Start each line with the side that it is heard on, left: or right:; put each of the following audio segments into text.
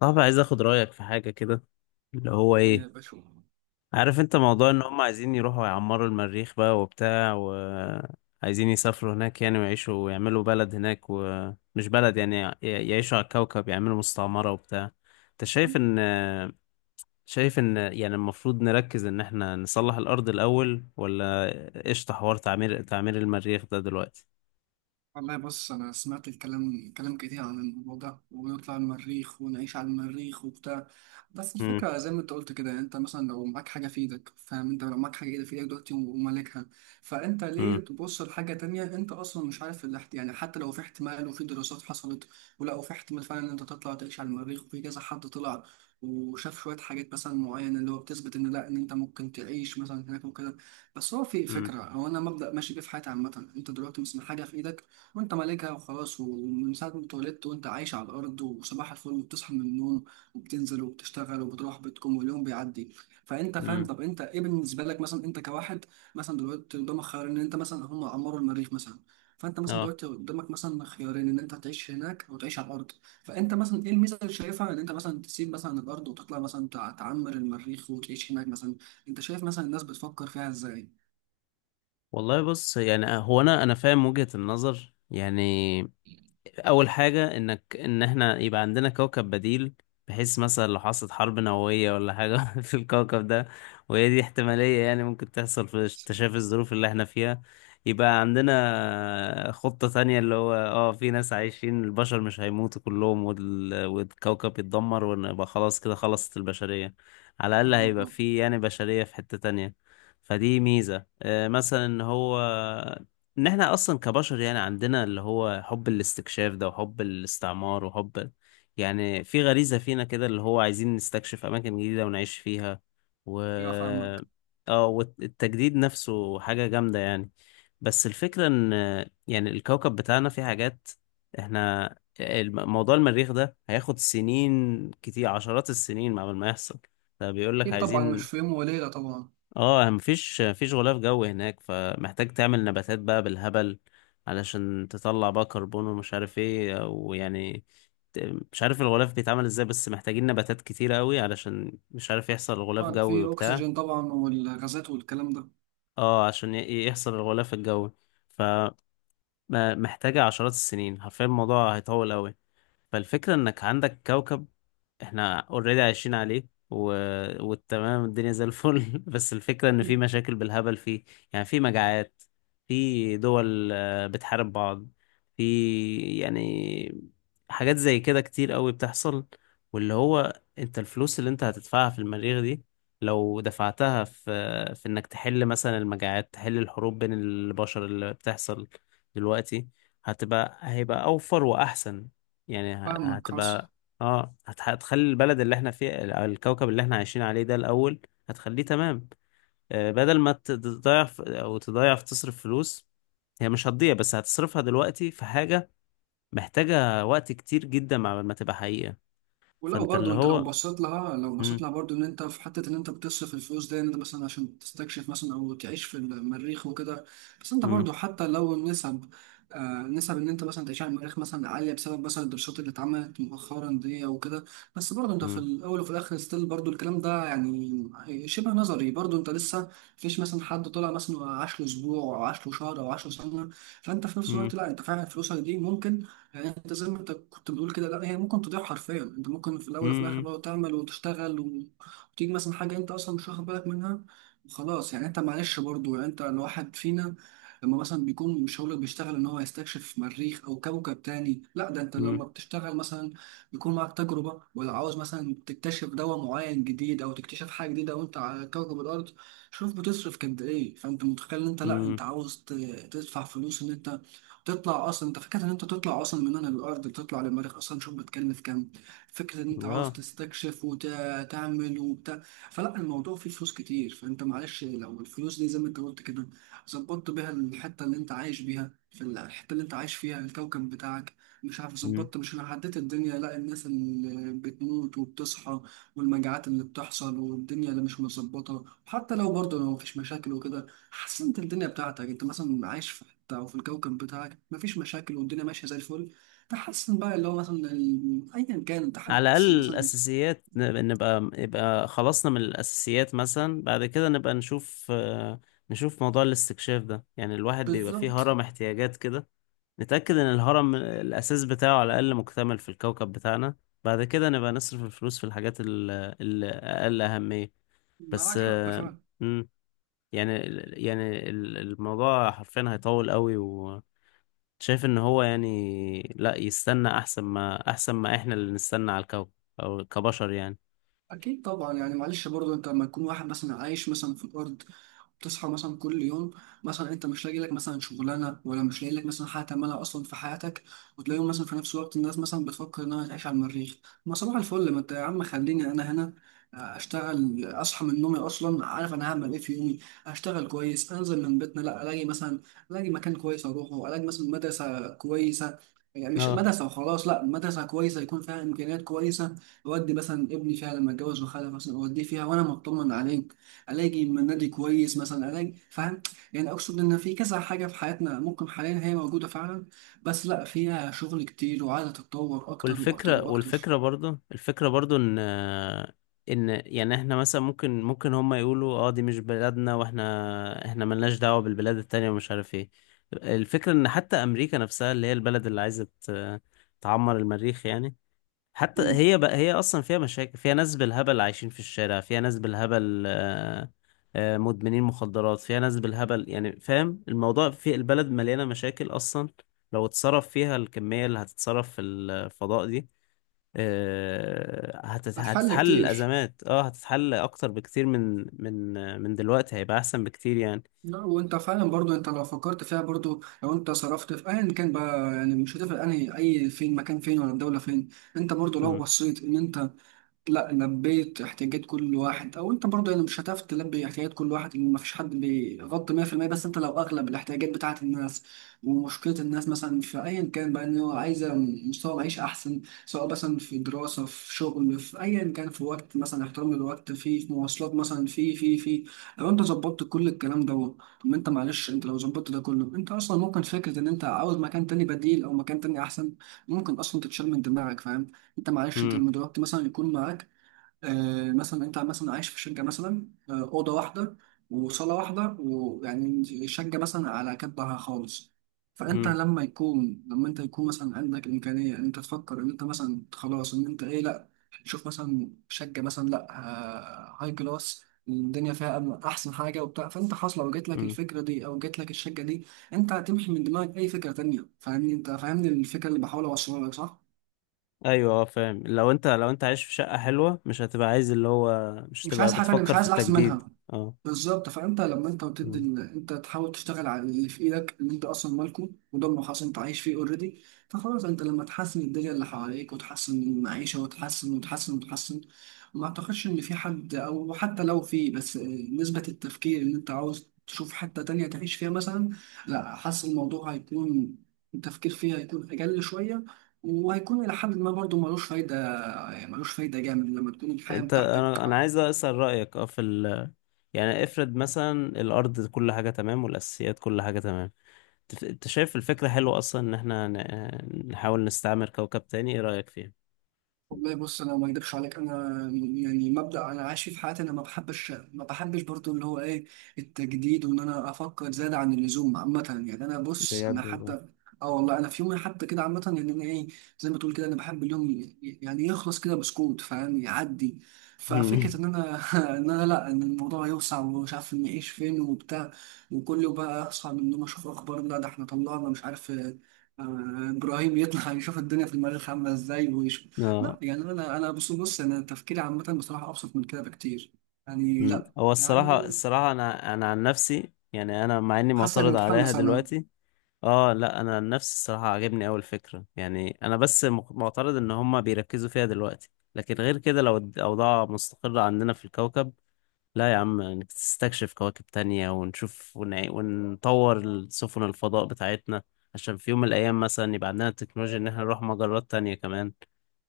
left: طب، عايز اخد رأيك في حاجة كده، اللي هو
right: إيه،
left: ايه؟
right: بشوف.
left: عارف انت موضوع ان هم عايزين يروحوا يعمروا المريخ بقى وبتاع، وعايزين يسافروا هناك يعني ويعيشوا ويعملوا بلد هناك، ومش بلد يعني يعيشوا على الكوكب، يعملوا مستعمرة وبتاع. انت شايف ان شايف ان يعني المفروض نركز ان احنا نصلح الارض الاول ولا قشطة حوار تعمير المريخ ده دلوقتي؟
right: والله بص، أنا سمعت كلام كتير عن الموضوع ده، ونطلع المريخ ونعيش على المريخ وبتاع. بس
left: امم
right: الفكرة زي ما أنت قلت كده، أنت مثلا لو معاك حاجة في إيدك، فاهم؟ أنت لو معاك حاجة في إيدك دلوقتي ومالكها، فأنت ليه
left: امم
right: تبص لحاجة تانية؟ أنت أصلا مش عارف اللي حتى لو في احتمال وفي دراسات حصلت ولقوا في احتمال فعلا إن أنت تطلع تعيش على المريخ، وفي كذا حد طلع وشاف شوية حاجات مثلا معينة اللي هو بتثبت إن لأ، إن أنت ممكن تعيش مثلا هناك وكده. بس هو في فكرة، هو أنا مبدأ ماشي بيه في حياتي عامة. أنت دلوقتي مثلا حاجة في إيدك وانت مالكها وخلاص، ومن ساعة ما اتولدت وانت عايش على الأرض وصباح الفل، وبتصحى من النوم وبتنزل وبتشتغل وبتروح بيتكم واليوم بيعدي. فانت فاهم،
left: امم
right: طب انت ايه بالنسبة لك مثلا انت كواحد مثلا دلوقتي قدامك خيار ان انت مثلا هم عمروا المريخ مثلا، فانت مثلا
left: اه
right: دلوقتي قدامك مثلا خيارين ان انت تعيش هناك او تعيش على الأرض؟ فانت مثلا ايه الميزة اللي شايفها ان انت مثلا تسيب مثلا الأرض وتطلع مثلا تعمر المريخ وتعيش هناك مثلا؟ انت شايف مثلا الناس بتفكر فيها ازاي؟
left: والله بص، يعني هو انا فاهم وجهة النظر يعني. اول حاجه انك ان احنا يبقى عندنا كوكب بديل، بحيث مثلا لو حصلت حرب نوويه ولا حاجه في الكوكب ده، وهي دي احتماليه يعني ممكن تحصل في تشافي الظروف اللي احنا فيها. يبقى عندنا خطه تانية، اللي هو في ناس عايشين، البشر مش هيموتوا كلهم والكوكب يتدمر ونبقى خلاص كده خلصت البشريه، على الاقل
right: فاهمك،
left: هيبقى
right: اه.
left: في يعني بشريه في حته تانية. فدي ميزه، مثلا ان هو ان احنا اصلا كبشر يعني عندنا اللي هو حب الاستكشاف ده وحب الاستعمار وحب، يعني في غريزة فينا كده اللي هو عايزين نستكشف اماكن جديدة ونعيش فيها. و
right: ايوه فاهمك.
left: اه والتجديد نفسه حاجة جامدة يعني. بس الفكرة ان يعني الكوكب بتاعنا فيه حاجات، احنا، موضوع المريخ ده هياخد سنين كتير، عشرات السنين قبل ما يحصل. فبيقول لك
right: اكيد طبعا، مش
left: عايزين،
right: في يوم وليلة طبعا.
left: اه مفيش غلاف جو هناك، فمحتاج تعمل نباتات بقى بالهبل علشان تطلع بقى كربون ومش عارف ايه ويعني ت- مش عارف الغلاف بيتعمل ازاي، بس محتاجين نباتات كتيرة قوي علشان مش عارف يحصل غلاف
right: آه،
left: جوي
right: في
left: وبتاع.
right: أكسجين طبعا والغازات والكلام ده.
left: اه عشان يحصل الغلاف الجوي، فمحتاجة عشرات السنين، حرفيا الموضوع هيطول قوي. فالفكرة انك عندك كوكب، احنا اوريدي عايشين عليه والتمام، الدنيا زي الفل بس الفكرة ان في مشاكل بالهبل فيه، يعني في مجاعات، في دول بتحارب بعض، في يعني حاجات زي كده كتير قوي بتحصل. واللي هو انت، الفلوس اللي انت هتدفعها في المريخ دي، لو دفعتها في، في انك تحل مثلا المجاعات، تحل الحروب بين البشر اللي بتحصل دلوقتي، هيبقى اوفر واحسن. يعني
right: فاهمك
left: هتبقى
right: خلاص.
left: هتخلي البلد اللي احنا فيه، الكوكب اللي احنا عايشين عليه ده الأول، هتخليه تمام. بدل ما تضيع او تضيع في تصرف فلوس، هي مش هتضيع، بس هتصرفها دلوقتي في حاجة محتاجة وقت كتير جدا مع ما تبقى حقيقة.
right: ولو
left: فانت
right: برضو
left: اللي
right: انت لو
left: هو
right: بصيت لها لو بصيت
left: مم،
right: لها برضو ان انت في حته ان انت بتصرف الفلوس دي ان انت مثلا عشان تستكشف مثلا او تعيش في المريخ وكده، بس انت
left: مم،
right: برضو حتى لو النسب، آه نسب ان انت مثلا تعيش على المريخ مثلا عاليه بسبب مثلا الدراسات اللي اتعملت مؤخرا دي او كده، بس برضو انت في
left: مم،
right: الاول وفي الاخر ستيل برضو الكلام ده يعني شبه نظري. برضو انت لسه مفيش مثلا حد طلع مثلا وعاش له اسبوع او عاش له شهر او عاش له سنه. فانت في نفس
left: مم،
right: الوقت لا، انت فعلا فلوسك دي ممكن يعني انت زي ما انت كنت بتقول كده، لا هي ممكن تضيع حرفيا. انت ممكن في الاول وفي الاخر
left: مم،
right: بقى تعمل وتشتغل وتيجي مثلا حاجه انت اصلا مش واخد بالك منها. خلاص يعني انت معلش برضو، يعني انت الواحد فينا لما مثلا بيكون مش هو اللي بيشتغل ان هو يستكشف مريخ او كوكب تاني، لا ده انت
left: مم،
right: لما بتشتغل مثلا بيكون معاك تجربه، ولا عاوز مثلا تكتشف دواء معين جديد او تكتشف حاجه جديده وانت على كوكب الارض، شوف بتصرف قد ايه. فانت متخيل ان انت لا،
left: مم،
right: انت عاوز تدفع فلوس ان انت تطلع اصلا؟ انت فكره ان انت تطلع اصلا من هنا للارض تطلع للمريخ اصلا شوف بتكلف كام! فكره ان انت عاوز
left: اه
right: تستكشف وتعمل وبتاع، فلا الموضوع فيه فلوس كتير. فانت معلش لو الفلوس دي زي ما انت قلت كده ظبطت بيها الحته اللي انت عايش بيها، في الحته اللي انت عايش فيها الكوكب بتاعك، مش عارف ظبطت مش انا عديت الدنيا، لا الناس اللي بتموت وبتصحى والمجاعات اللي بتحصل والدنيا اللي مش مظبطه. حتى لو برضه لو مفيش مشاكل وكده، حاسس انت الدنيا بتاعتك انت مثلا عايش في حته او في الكوكب بتاعك مفيش مشاكل والدنيا ماشيه زي الفل، تحسن بقى اللي هو مثلا ايا كان انت
left: على
right: حاسس
left: الأقل
right: مثلا.
left: الأساسيات، نبقى يبقى خلصنا من الأساسيات مثلا، بعد كده نبقى نشوف موضوع الاستكشاف ده. يعني الواحد بيبقى فيه
right: بالظبط.
left: هرم احتياجات كده، نتأكد إن الهرم الأساس بتاعه على الأقل مكتمل في الكوكب بتاعنا، بعد كده نبقى نصرف الفلوس في الحاجات الأقل أهمية. بس،
right: معاك حق فعلا.
left: مم، يعني يعني الموضوع حرفيا هيطول قوي. شايف ان هو يعني لا يستنى، احسن ما احنا اللي نستنى على الكوكب او كبشر يعني.
right: اكيد طبعا، يعني معلش برضه انت لما تكون واحد مثلا عايش مثلا في الارض، تصحى مثلا كل يوم، مثلا انت مش لاقي لك مثلا شغلانه ولا مش لاقي لك مثلا حاجه تعملها اصلا في حياتك، وتلاقيهم مثلا في نفس الوقت الناس مثلا بتفكر انها تعيش على المريخ. ما صباح الفل، ما انت يا عم خليني انا هنا، آه، اشتغل، اصحى من نومي اصلا عارف انا هعمل ايه في يومي، اشتغل كويس، انزل من بيتنا لا الاقي مكان كويس اروحه، الاقي مثلا مدرسه كويسه، يعني مش
left: اه
right: مدرسة وخلاص لا، مدرسة كويسة يكون فيها إمكانيات كويسة، أودي مثلا ابني فيها لما أتجوز وخلف مثلا، أوديه فيها وأنا مطمن عليه، الاقي من نادي كويس مثلا، الاقي فاهم. يعني اقصد ان في كذا حاجه في حياتنا ممكن حاليا هي موجوده فعلا، بس لا فيها شغل كتير وعايزه تتطور اكتر واكتر
left: والفكرة
right: واكتر.
left: والفكرة برضو الفكرة برضو ان يعني احنا مثلا ممكن هما يقولوا اه دي مش بلادنا، واحنا ملناش دعوة بالبلاد التانية ومش عارف ايه. الفكرة ان حتى امريكا نفسها اللي هي البلد اللي عايزة تعمر المريخ يعني، حتى
right: مم.
left: هي بقى هي اصلا فيها مشاكل، فيها ناس بالهبل عايشين في الشارع، فيها ناس بالهبل مدمنين مخدرات، فيها ناس بالهبل يعني فاهم، الموضوع في البلد مليانة مشاكل اصلا. لو اتصرف فيها الكمية اللي هتتصرف في الفضاء دي،
right: هتحل
left: هتتحل
right: كتير.
left: الازمات، هتتحل اكتر بكتير من دلوقتي، هيبقى احسن بكتير يعني.
right: لا، وانت فعلا برضو انت لو فكرت فيها برضو لو انت صرفت في ايا كان بقى يعني مش هتفرق انهي اي فين مكان فين ولا الدوله فين. انت برضو لو
left: مم،
right: بصيت ان انت لا لبيت احتياجات كل واحد، او انت برضه يعني مش هتعرف تلبي احتياجات كل واحد لان مفيش حد بيغطي 100%، بس انت لو اغلب الاحتياجات بتاعه الناس ومشكله الناس مثلا في ايا كان بقى ان هو عايزه مستوى معيشي احسن، سواء مثلا في دراسه، في شغل، في ايا كان، في وقت مثلا احترام الوقت، في في مواصلات، مثلا في، لو انت ظبطت كل الكلام ده، طب انت معلش انت لو ظبطت ده كله انت اصلا ممكن فكره ان انت عاوز مكان تاني بديل او مكان تاني احسن ممكن اصلا تتشال من دماغك. انت معلش انت
left: مم،
right: لما دلوقتي مثلا يكون معاك آه مثلا انت مثلا عايش في شقه مثلا، آه اوضه واحده وصاله واحده ويعني شقه مثلا على كبها خالص، فانت
left: مم،
right: لما يكون لما انت يكون مثلا عندك امكانيه ان انت تفكر ان انت مثلا خلاص ان انت ايه، لا تشوف مثلا شقه مثلا، لا آه هاي كلاس الدنيا فيها احسن حاجه وبتاع، فانت خلاص لو جات لك
left: مم.
right: الفكره دي او جات لك الشقه دي، انت هتمحي من دماغك اي فكره تانية. فاهمني؟ انت فاهمني الفكره اللي بحاول اوصلها لك، صح؟
left: ايوه، اه، فاهم، لو انت عايش في شقة حلوة مش هتبقى عايز اللي هو مش
right: مش
left: هتبقى
right: عايز حاجه تانية،
left: بتفكر
right: مش
left: في
right: عايز الاحسن
left: التجديد.
right: منها.
left: اه.
right: بالظبط. فانت لما انت وتدي
left: مم.
right: انت تحاول تشتغل على اللي في ايدك اللي انت اصلا مالكه، وده ما خلاص انت عايش فيه اوريدي. فخلاص انت لما تحسن الدنيا اللي حواليك وتحسن المعيشه وتحسن وتحسن وتحسن، ما اعتقدش ان في حد، او حتى لو في، بس آه، نسبه التفكير ان انت عاوز تشوف حته تانية تعيش فيها مثلا، لا حاسس الموضوع هيكون، التفكير فيها هيكون اقل شويه، وهيكون إلى حد ما برضه ملوش فايدة. ملوش فايدة جامد لما تكون الحياة بتاعتك.
left: انا عايز اسأل رأيك اه في ال، يعني افرض مثلا الارض كل حاجة تمام والاساسيات كل حاجة تمام، انت شايف الفكرة حلوة اصلا ان احنا نحاول نستعمر كوكب تاني، ايه رأيك فيها؟
right: والله بص، انا ما اكدبش عليك، انا يعني مبدأ انا عايش فيه في حياتي، انا ما بحبش برضو اللي هو ايه، التجديد، وان انا افكر زيادة عن اللزوم عامة يعني. انا
left: بجد والله.
right: حتى، اه والله انا في يومي حتى كده عامة يعني، انا ايه زي ما تقول كده، انا بحب اليوم يعني يخلص كده بسكوت فاهم، يعدي. ففكرة
left: مم.
right: ان انا ان انا لا، ان الموضوع يوسع ومش عارف نعيش فين وبتاع، وكل يوم بقى اصحى من النوم اشوف اخبار لا ده احنا طلعنا مش عارف آه، ابراهيم يطلع يشوف الدنيا في المريخ عامله ازاي. لا
left: اه.
right: يعني انا، انا بص بص انا تفكيري عامه بصراحه ابسط من كده بكتير. يعني
left: مم.
right: لا
left: هو
right: يعني.
left: الصراحة انا عن نفسي، يعني انا مع اني
right: حاسك
left: معترض عليها
right: متحمس انا
left: دلوقتي. اه، لا، انا عن نفسي الصراحه عجبني اول فكره يعني، انا بس معترض ان هما بيركزوا فيها دلوقتي. لكن غير كده، لو الاوضاع مستقره عندنا في الكوكب، لا يا عم نستكشف كواكب تانية ونشوف ونطور سفن الفضاء بتاعتنا، عشان في يوم من الايام مثلا يبقى عندنا التكنولوجيا ان احنا نروح مجرات تانية كمان.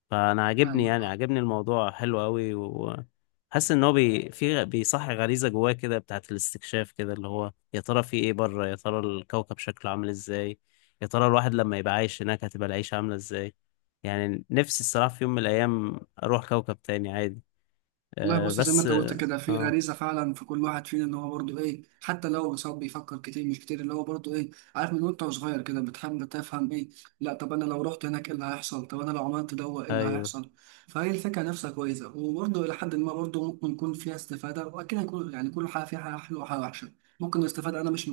left: فانا عاجبني
right: فاهم.
left: يعني عاجبني الموضوع، حلو قوي، وحاسس ان هو بي في بيصحي غريزه جواه كده بتاعت الاستكشاف كده، اللي هو يا ترى في ايه بره، يا ترى الكوكب شكله عامل ازاي، يا ترى الواحد لما يبقى عايش هناك هتبقى العيشه عامله ازاي. يعني نفسي الصراحه في يوم من الايام اروح كوكب تاني عادي.
right: والله بص، زي ما
left: بس
right: انت قلت كده في
left: آه،
right: غريزه فعلا في كل واحد فينا ان هو برضه ايه حتى لو سواء بيفكر كتير مش كتير، اللي هو برضه ايه، عارف من وانت صغير كده بتحب تفهم ايه، لا طب انا لو رحت هناك ايه اللي هيحصل، طب انا لو عملت دوا ايه اللي
left: ايوه،
right: هيحصل. فهي الفكره نفسها كويسه، وبرضه الى حد ما برضه ممكن يكون فيها استفاده، واكيد هيكون يعني كل حاجه فيها حاجه حلوه وحاجه وحشه. ممكن الاستفاده انا مش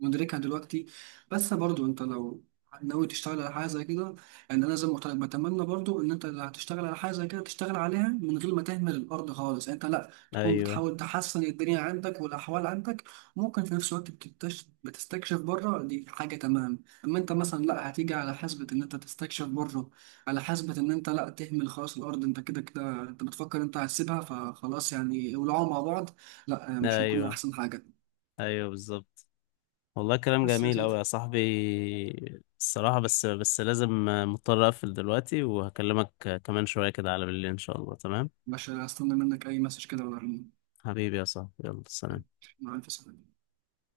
right: مدركها دلوقتي، بس برضه انت لو ناوي تشتغل على حاجه زي كده، يعني انا لازم بتمنى برضو ان انت لو هتشتغل على حاجه زي كده تشتغل عليها من غير ما تهمل الارض خالص. يعني انت لا تكون
left: ايوه،
right: بتحاول تحسن الدنيا عندك والاحوال عندك، ممكن في نفس الوقت بتستكشف بره، دي حاجه تمام. اما انت مثلا لا هتيجي على حسبه ان انت تستكشف بره على حسبه ان انت لا تهمل خلاص الارض، انت كده كده انت بتفكر انت هتسيبها فخلاص يعني ولعوا مع بعض، لا مش هيكون
left: ايوه،
right: احسن حاجه.
left: ايوه، بالظبط. والله كلام
right: بس يا
left: جميل
right: سيدي،
left: أوي يا صاحبي. الصراحة، بس لازم، مضطر أقفل دلوقتي، وهكلمك كمان شوية كده على بالليل إن شاء الله، تمام؟
right: مش هستنى منك اي مسج كده ولا؟
left: حبيبي يا صاحبي، يلا سلام.
right: مع الف سلامه.